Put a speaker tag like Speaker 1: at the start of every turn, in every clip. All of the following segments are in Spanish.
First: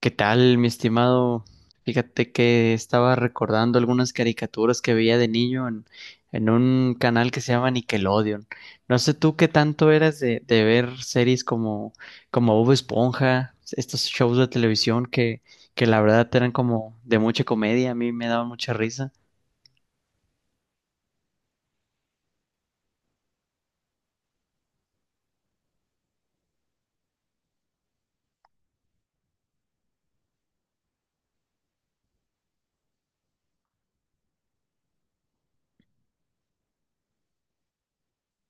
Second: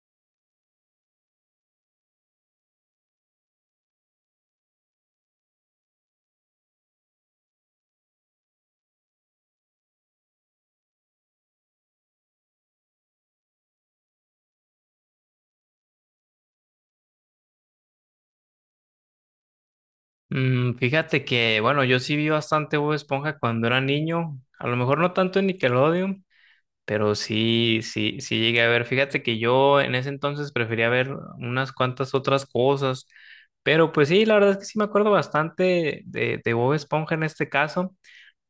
Speaker 1: ¿Qué tal, mi estimado? Fíjate que estaba recordando algunas caricaturas que veía de niño en un canal que se llama Nickelodeon. No sé tú qué tanto eras de ver series como Bob Esponja, estos shows de televisión que la verdad eran como de mucha comedia, a mí me daban mucha risa.
Speaker 2: Fíjate que, bueno, yo sí vi bastante Bob Esponja cuando era niño, a lo mejor no tanto en Nickelodeon, pero sí, sí, sí llegué a ver. Fíjate que yo en ese entonces prefería ver unas cuantas otras cosas, pero pues sí, la verdad es que sí me acuerdo bastante de Bob Esponja en este caso.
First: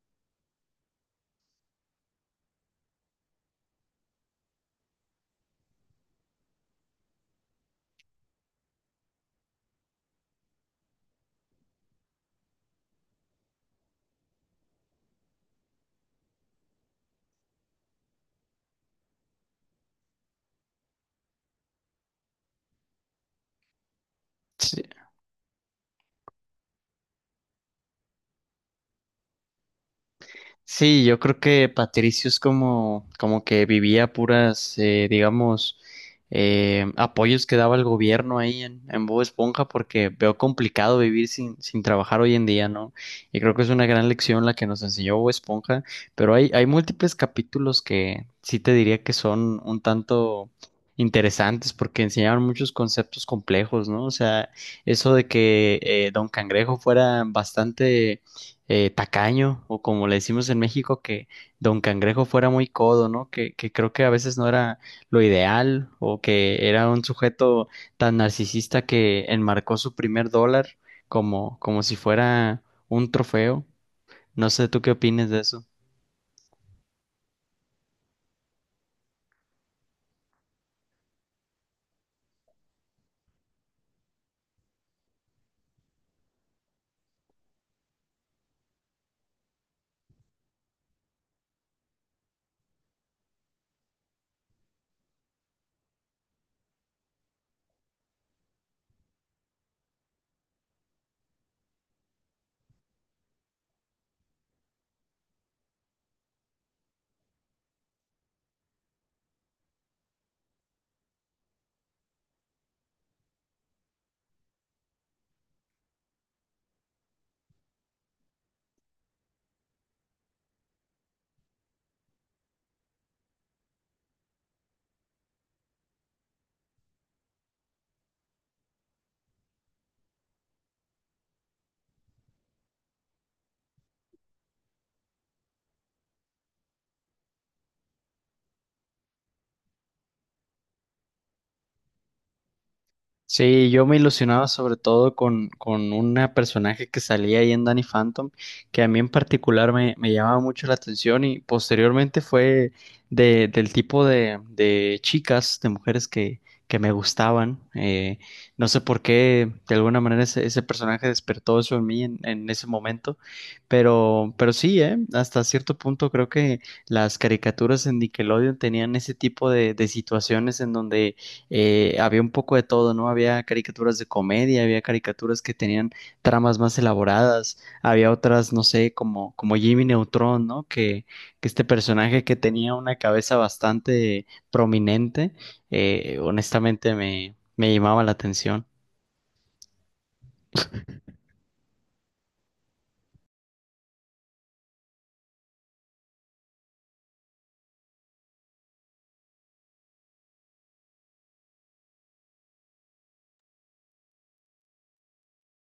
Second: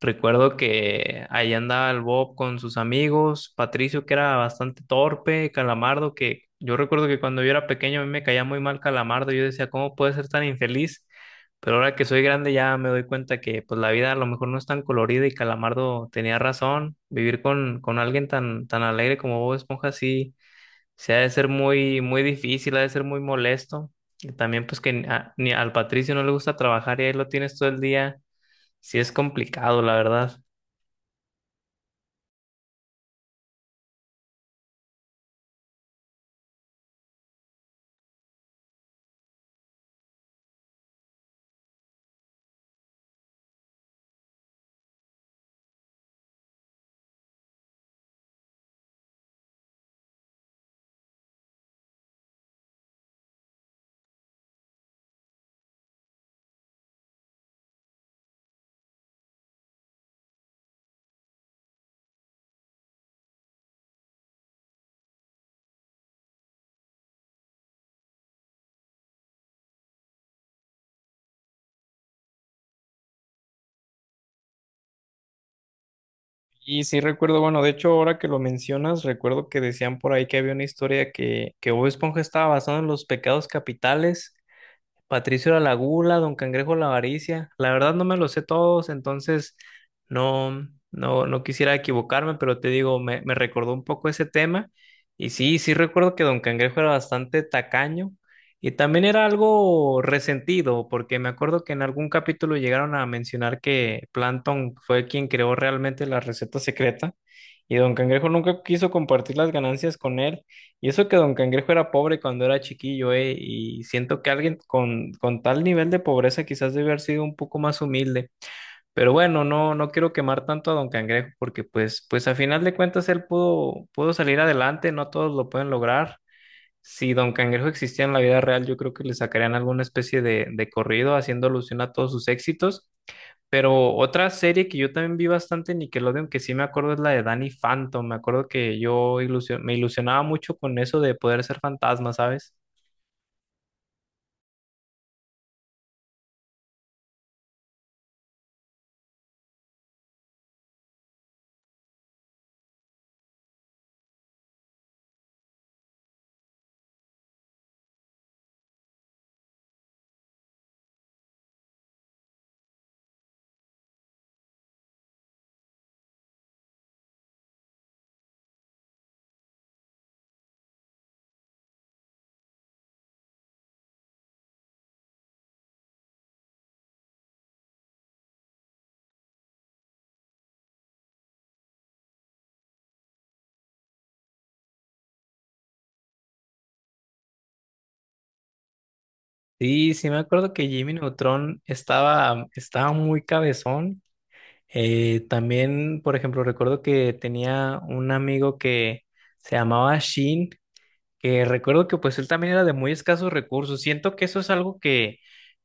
Speaker 2: Recuerdo que ahí andaba el Bob con sus amigos, Patricio, que era bastante torpe, Calamardo, que yo recuerdo que cuando yo era pequeño a mí me caía muy mal Calamardo, yo decía, ¿cómo puede ser tan infeliz? Pero ahora que soy grande ya me doy cuenta que pues la vida a lo mejor no es tan colorida y Calamardo tenía razón, vivir con alguien tan, tan alegre como Bob Esponja sí, se ha de ser muy, muy difícil, ha de ser muy molesto. Y también pues que ni al Patricio no le gusta trabajar y ahí lo tienes todo el día, sí es complicado, la verdad.
Speaker 1: Sí, yo creo que Patricio es como que vivía puras, digamos, apoyos que daba el gobierno ahí en Bob Esponja, porque veo complicado vivir sin trabajar hoy en día, ¿no? Y creo que es una gran lección la que nos enseñó Bob Esponja, pero hay múltiples capítulos que sí te diría que son un tanto interesantes porque enseñaban muchos conceptos complejos, ¿no? O sea, eso de que Don Cangrejo fuera bastante tacaño, o como le decimos en México, que Don Cangrejo fuera muy codo, ¿no? Que creo que a veces no era lo ideal, o que era un sujeto tan narcisista que enmarcó su primer dólar como si fuera un trofeo. No sé, ¿tú qué opinas de eso?
Speaker 2: Y sí recuerdo, bueno, de hecho ahora que lo mencionas, recuerdo que decían por ahí que había una historia que Bob Esponja estaba basado en los pecados capitales. Patricio era la gula, Don Cangrejo la avaricia. La verdad no me los sé todos, entonces no, no, no quisiera equivocarme, pero te digo, me recordó un poco ese tema. Y sí, sí recuerdo que Don Cangrejo era bastante tacaño y también era algo resentido, porque me acuerdo que en algún capítulo llegaron a mencionar que Plankton fue quien creó realmente la receta secreta y Don Cangrejo nunca quiso compartir las ganancias con él. Y eso que Don Cangrejo era pobre cuando era chiquillo, ¿eh? Y siento que alguien con tal nivel de pobreza quizás debe haber sido un poco más humilde. Pero bueno, no, no quiero quemar tanto a Don Cangrejo porque pues a final de cuentas él pudo, pudo salir adelante, no todos lo pueden lograr. Si Don Cangrejo existía en la vida real, yo creo que le sacarían alguna especie de corrido haciendo alusión a todos sus éxitos. Pero otra serie que yo también vi bastante en Nickelodeon, que sí me acuerdo, es la de Danny Phantom. Me acuerdo que yo me ilusionaba mucho con eso de poder ser fantasma, ¿sabes?
Speaker 1: Sí, yo me ilusionaba sobre todo con una personaje que salía ahí en Danny Phantom, que a mí en particular me llamaba mucho la atención y posteriormente fue del tipo de chicas, de mujeres que me gustaban. No sé por qué, de alguna manera ese personaje despertó eso en mí en ese momento, pero sí, hasta cierto punto creo que las caricaturas en Nickelodeon tenían ese tipo de situaciones en donde había un poco de todo, ¿no? Había caricaturas de comedia, había caricaturas que tenían tramas más elaboradas, había otras, no sé, como Jimmy Neutron, ¿no? Que este personaje que tenía una cabeza bastante prominente, honestamente me llamaba la atención.
Speaker 2: Sí, sí me acuerdo que Jimmy Neutron estaba muy cabezón. También, por ejemplo, recuerdo que tenía un amigo que se llamaba Shin, que recuerdo que pues él también era de muy escasos recursos. Siento que eso es algo que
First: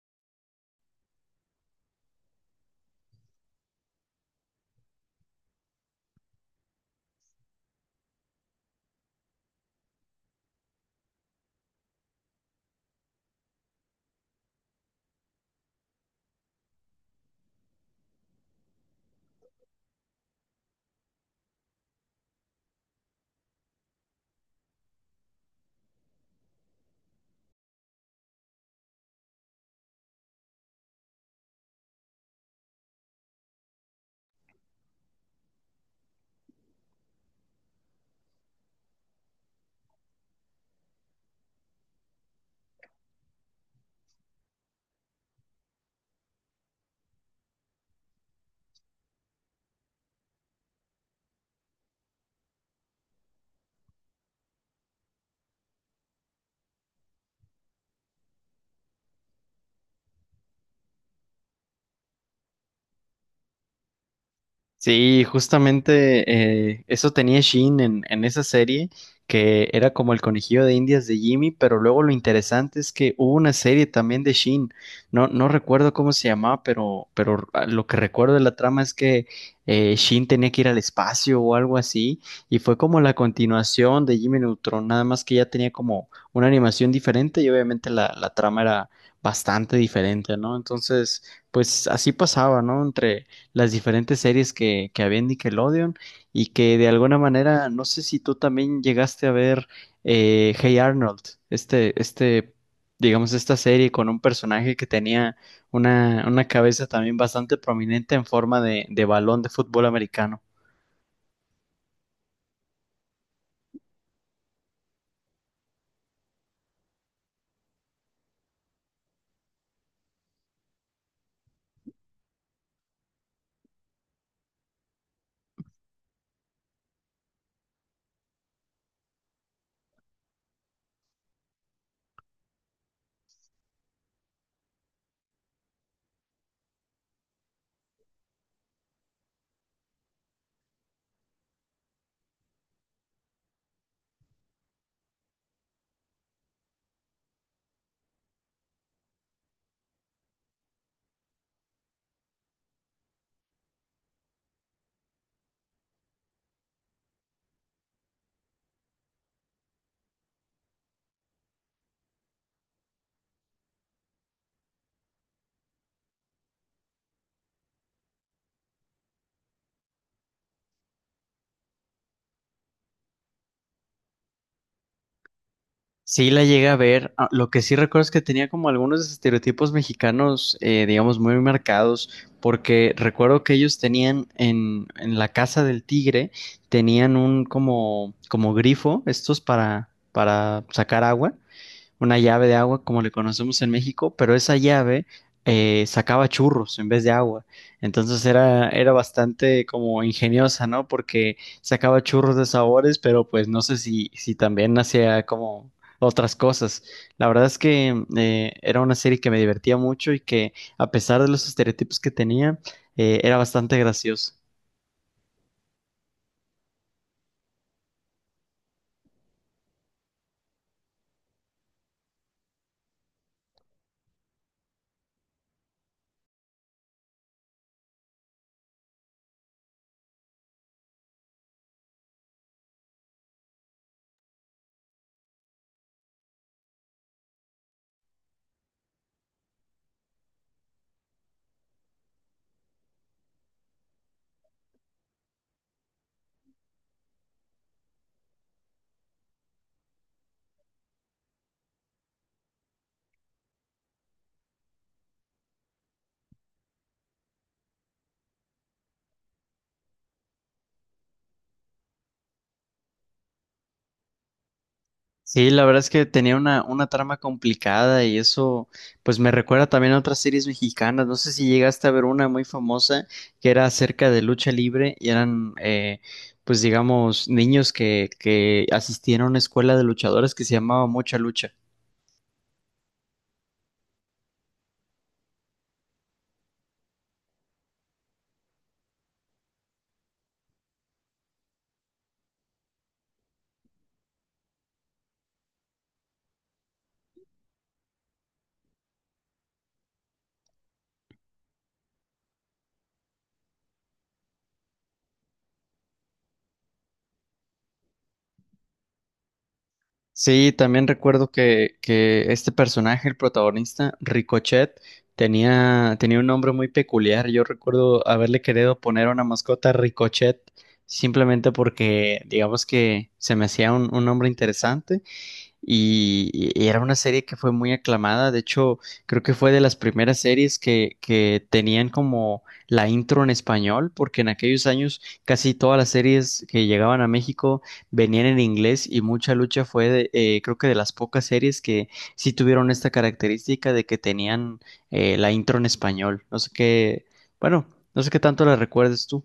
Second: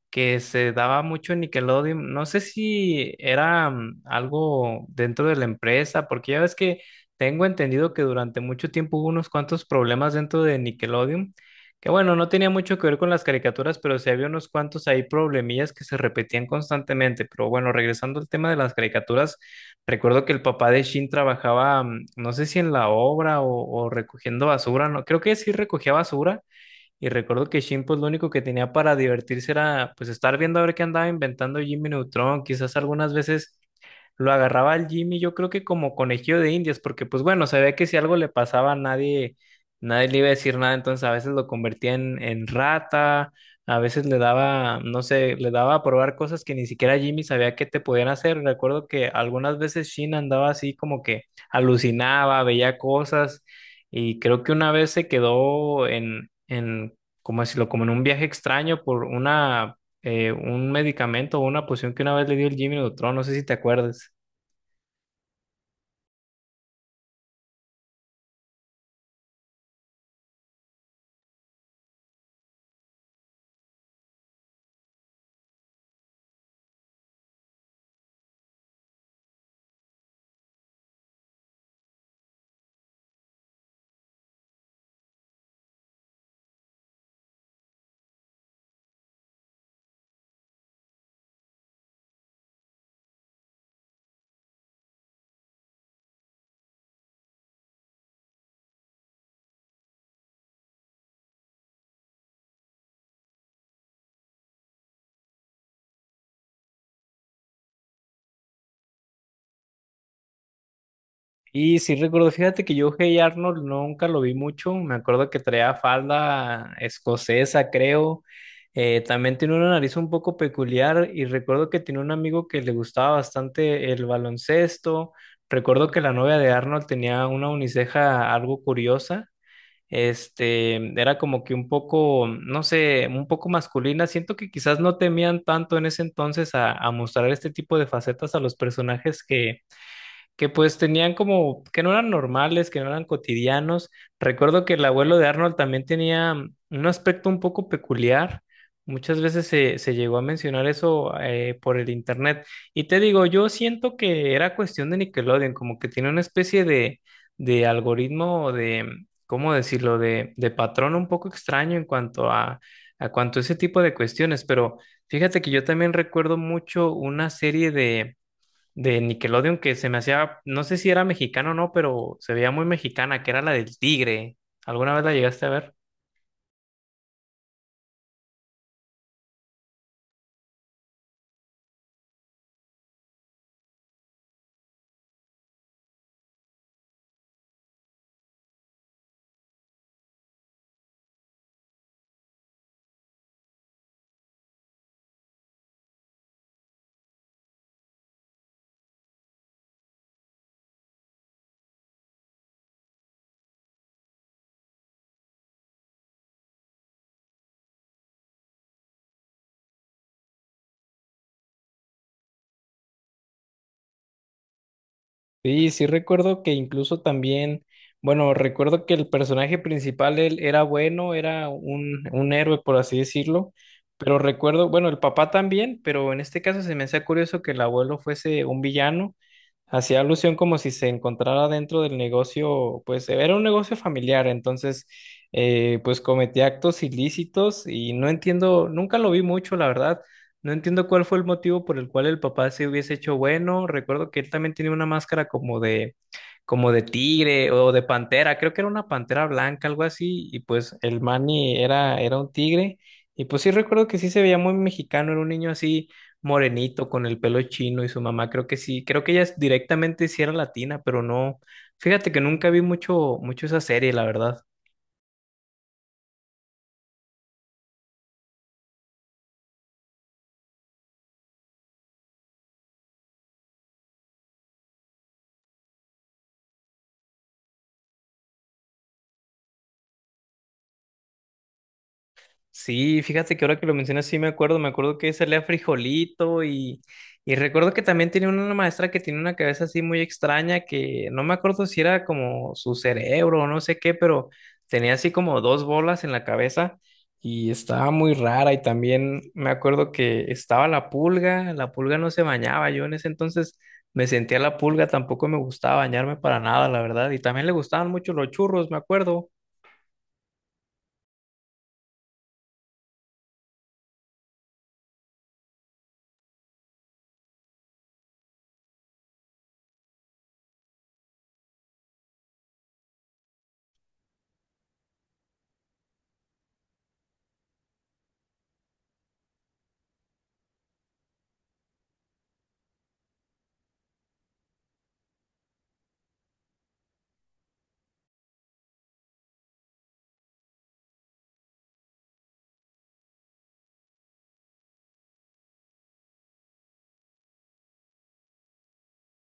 Speaker 2: que se daba mucho en Nickelodeon. No sé si era algo dentro de la empresa, porque ya ves que tengo entendido que durante mucho tiempo hubo unos cuantos problemas dentro de Nickelodeon, que bueno, no tenía mucho que ver con las caricaturas, pero sí había unos cuantos ahí problemillas que se repetían constantemente. Pero bueno, regresando al tema de las caricaturas, recuerdo que el papá de Shin trabajaba, no sé si en la obra o recogiendo basura, no, creo que sí recogía basura y recuerdo que Shin, pues lo único que tenía para divertirse era pues estar viendo a ver qué andaba inventando Jimmy Neutron, quizás algunas veces lo agarraba al Jimmy, yo creo que como conejillo de indias, porque pues bueno, sabía que si algo le pasaba nadie, nadie le iba a decir nada, entonces a veces lo convertía en rata, a veces le daba, no sé, le daba a probar cosas que ni siquiera Jimmy sabía que te podían hacer. Recuerdo que algunas veces Shin andaba así como que alucinaba, veía cosas, y creo que una vez se quedó como decirlo, como en un viaje extraño por una un medicamento o una poción que una vez le dio el Jimmy Neutron, no sé si te acuerdas.
Speaker 1: Sí, justamente eso tenía Shin en esa serie, que era como el conejillo de Indias de Jimmy, pero luego lo interesante es que hubo una serie también de Shin, no recuerdo cómo se llamaba, pero ah, lo que recuerdo de la trama es que Shin tenía que ir al espacio o algo así, y fue como la continuación de Jimmy Neutron, nada más que ya tenía como una animación diferente y obviamente la trama era bastante diferente, ¿no? Entonces, pues así pasaba, ¿no? Entre las diferentes series que había en Nickelodeon y que de alguna manera, no sé si tú también llegaste a ver Hey Arnold, este, este, digamos, esta serie con un personaje que tenía una cabeza también bastante prominente en forma de balón de fútbol americano.
Speaker 2: Y sí recuerdo, fíjate que yo Hey Arnold nunca lo vi mucho, me acuerdo que traía falda escocesa, creo. También tiene una nariz un poco peculiar y recuerdo que tiene un amigo que le gustaba bastante el baloncesto. Recuerdo que la novia de Arnold tenía una uniceja algo curiosa. Este, era como que un poco, no sé, un poco masculina. Siento que quizás no temían tanto en ese entonces a mostrar este tipo de facetas a los personajes que pues tenían como, que no eran normales, que no eran cotidianos. Recuerdo que el abuelo de Arnold también tenía un aspecto un poco peculiar. Muchas veces se llegó a mencionar eso por el internet. Y te digo, yo siento que era cuestión de Nickelodeon, como que tiene una especie de algoritmo o ¿cómo decirlo?, de patrón un poco extraño en cuanto a ese tipo de cuestiones. Pero fíjate que yo también recuerdo mucho una serie de Nickelodeon que se me hacía, no sé si era mexicano o no, pero se veía muy mexicana, que era la del tigre. ¿Alguna vez la llegaste a ver?
Speaker 1: Sí, la llegué a ver. Ah, lo que sí recuerdo es que tenía como algunos estereotipos mexicanos, digamos, muy marcados, porque recuerdo que ellos tenían en la casa del tigre, tenían un como grifo, estos para sacar agua, una llave de agua como le conocemos en México, pero esa llave sacaba churros en vez de agua. Entonces era bastante como ingeniosa, ¿no? Porque sacaba churros de sabores, pero pues no sé si también hacía como otras cosas. La verdad es que era una serie que me divertía mucho y que a pesar de los estereotipos que tenía, era bastante graciosa.
Speaker 2: Sí, sí recuerdo que incluso también, bueno, recuerdo que el personaje principal, él era bueno, era un héroe, por así decirlo, pero recuerdo, bueno, el papá también, pero en este caso se me hacía curioso que el abuelo fuese un villano, hacía alusión como si se encontrara dentro del negocio, pues era un negocio familiar, entonces, pues cometía actos ilícitos y no entiendo, nunca lo vi mucho, la verdad. No entiendo cuál fue el motivo por el cual el papá se hubiese hecho bueno. Recuerdo que él también tenía una máscara como de tigre o de pantera. Creo que era una pantera blanca, algo así. Y pues el Manny era un tigre. Y pues sí recuerdo que sí se veía muy mexicano. Era un niño así morenito, con el pelo chino y su mamá. Creo que sí. Creo que directamente sí era latina, pero no. Fíjate que nunca vi mucho, mucho esa serie, la verdad.
Speaker 1: Sí, la verdad es que tenía una trama complicada y eso pues me recuerda también a otras series mexicanas. No sé si llegaste a ver una muy famosa que era acerca de lucha libre y eran pues digamos niños que asistían a una escuela de luchadores que se llamaba Mucha Lucha.
Speaker 2: Sí, fíjate que ahora que lo mencionas, sí me acuerdo que salía frijolito y recuerdo que también tenía una maestra que tiene una cabeza así muy extraña que no me acuerdo si era como su cerebro o no sé qué, pero tenía así como dos bolas en la cabeza y estaba muy rara y también me acuerdo que estaba la pulga no se bañaba, yo en ese entonces me sentía la pulga, tampoco me gustaba bañarme para nada, la verdad, y también le gustaban mucho los churros, me acuerdo.
Speaker 1: Sí, también recuerdo que este personaje, el protagonista, Ricochet, tenía, tenía un nombre muy peculiar. Yo recuerdo haberle querido poner una mascota Ricochet simplemente porque, digamos que se me hacía un nombre interesante y era una serie que fue muy aclamada. De hecho, creo que fue de las primeras series que tenían como la intro en español, porque en aquellos años casi todas las series que llegaban a México venían en inglés y Mucha Lucha fue, de, creo que de las pocas series que sí tuvieron esta característica de que tenían la intro en español. No sé qué, bueno, no sé qué tanto la recuerdes tú.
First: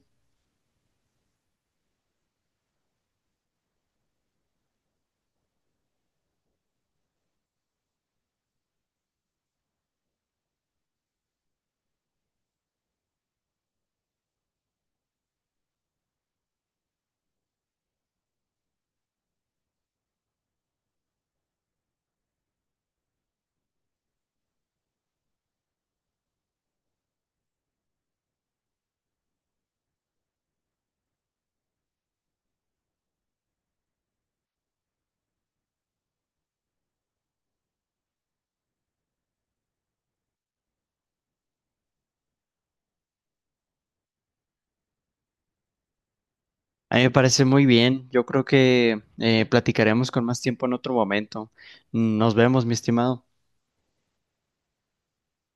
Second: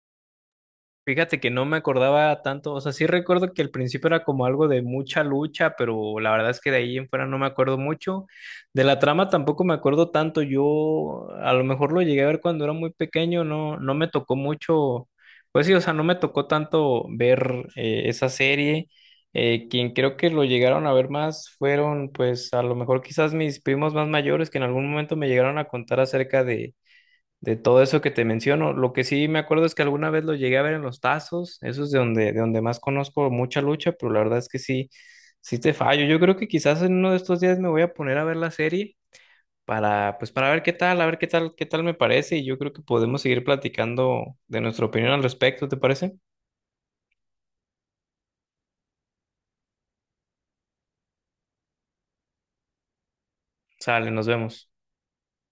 Speaker 2: Fíjate que no me acordaba tanto, o sea, sí recuerdo que al principio era como algo de mucha lucha, pero la verdad es que de ahí en fuera no me acuerdo mucho. De la trama tampoco me acuerdo tanto, yo a lo mejor lo llegué a ver cuando era muy pequeño, no, no me tocó mucho, pues sí, o sea, no me tocó tanto ver esa serie. Quien creo que lo llegaron a ver más fueron, pues a lo mejor quizás mis primos más mayores que en algún momento me llegaron a contar acerca de todo eso que te menciono. Lo que sí me acuerdo es que alguna vez lo llegué a ver en los tazos, eso es de donde más conozco mucha lucha, pero la verdad es que sí, sí te fallo. Yo creo que quizás en uno de estos días me voy a poner a ver la serie pues para ver qué tal, qué tal me parece y yo creo que podemos seguir platicando de nuestra opinión al respecto, ¿te parece?
Speaker 1: A mí me parece muy bien. Yo creo que platicaremos con más tiempo en otro momento. Nos vemos, mi estimado.
Speaker 2: Sale, nos vemos.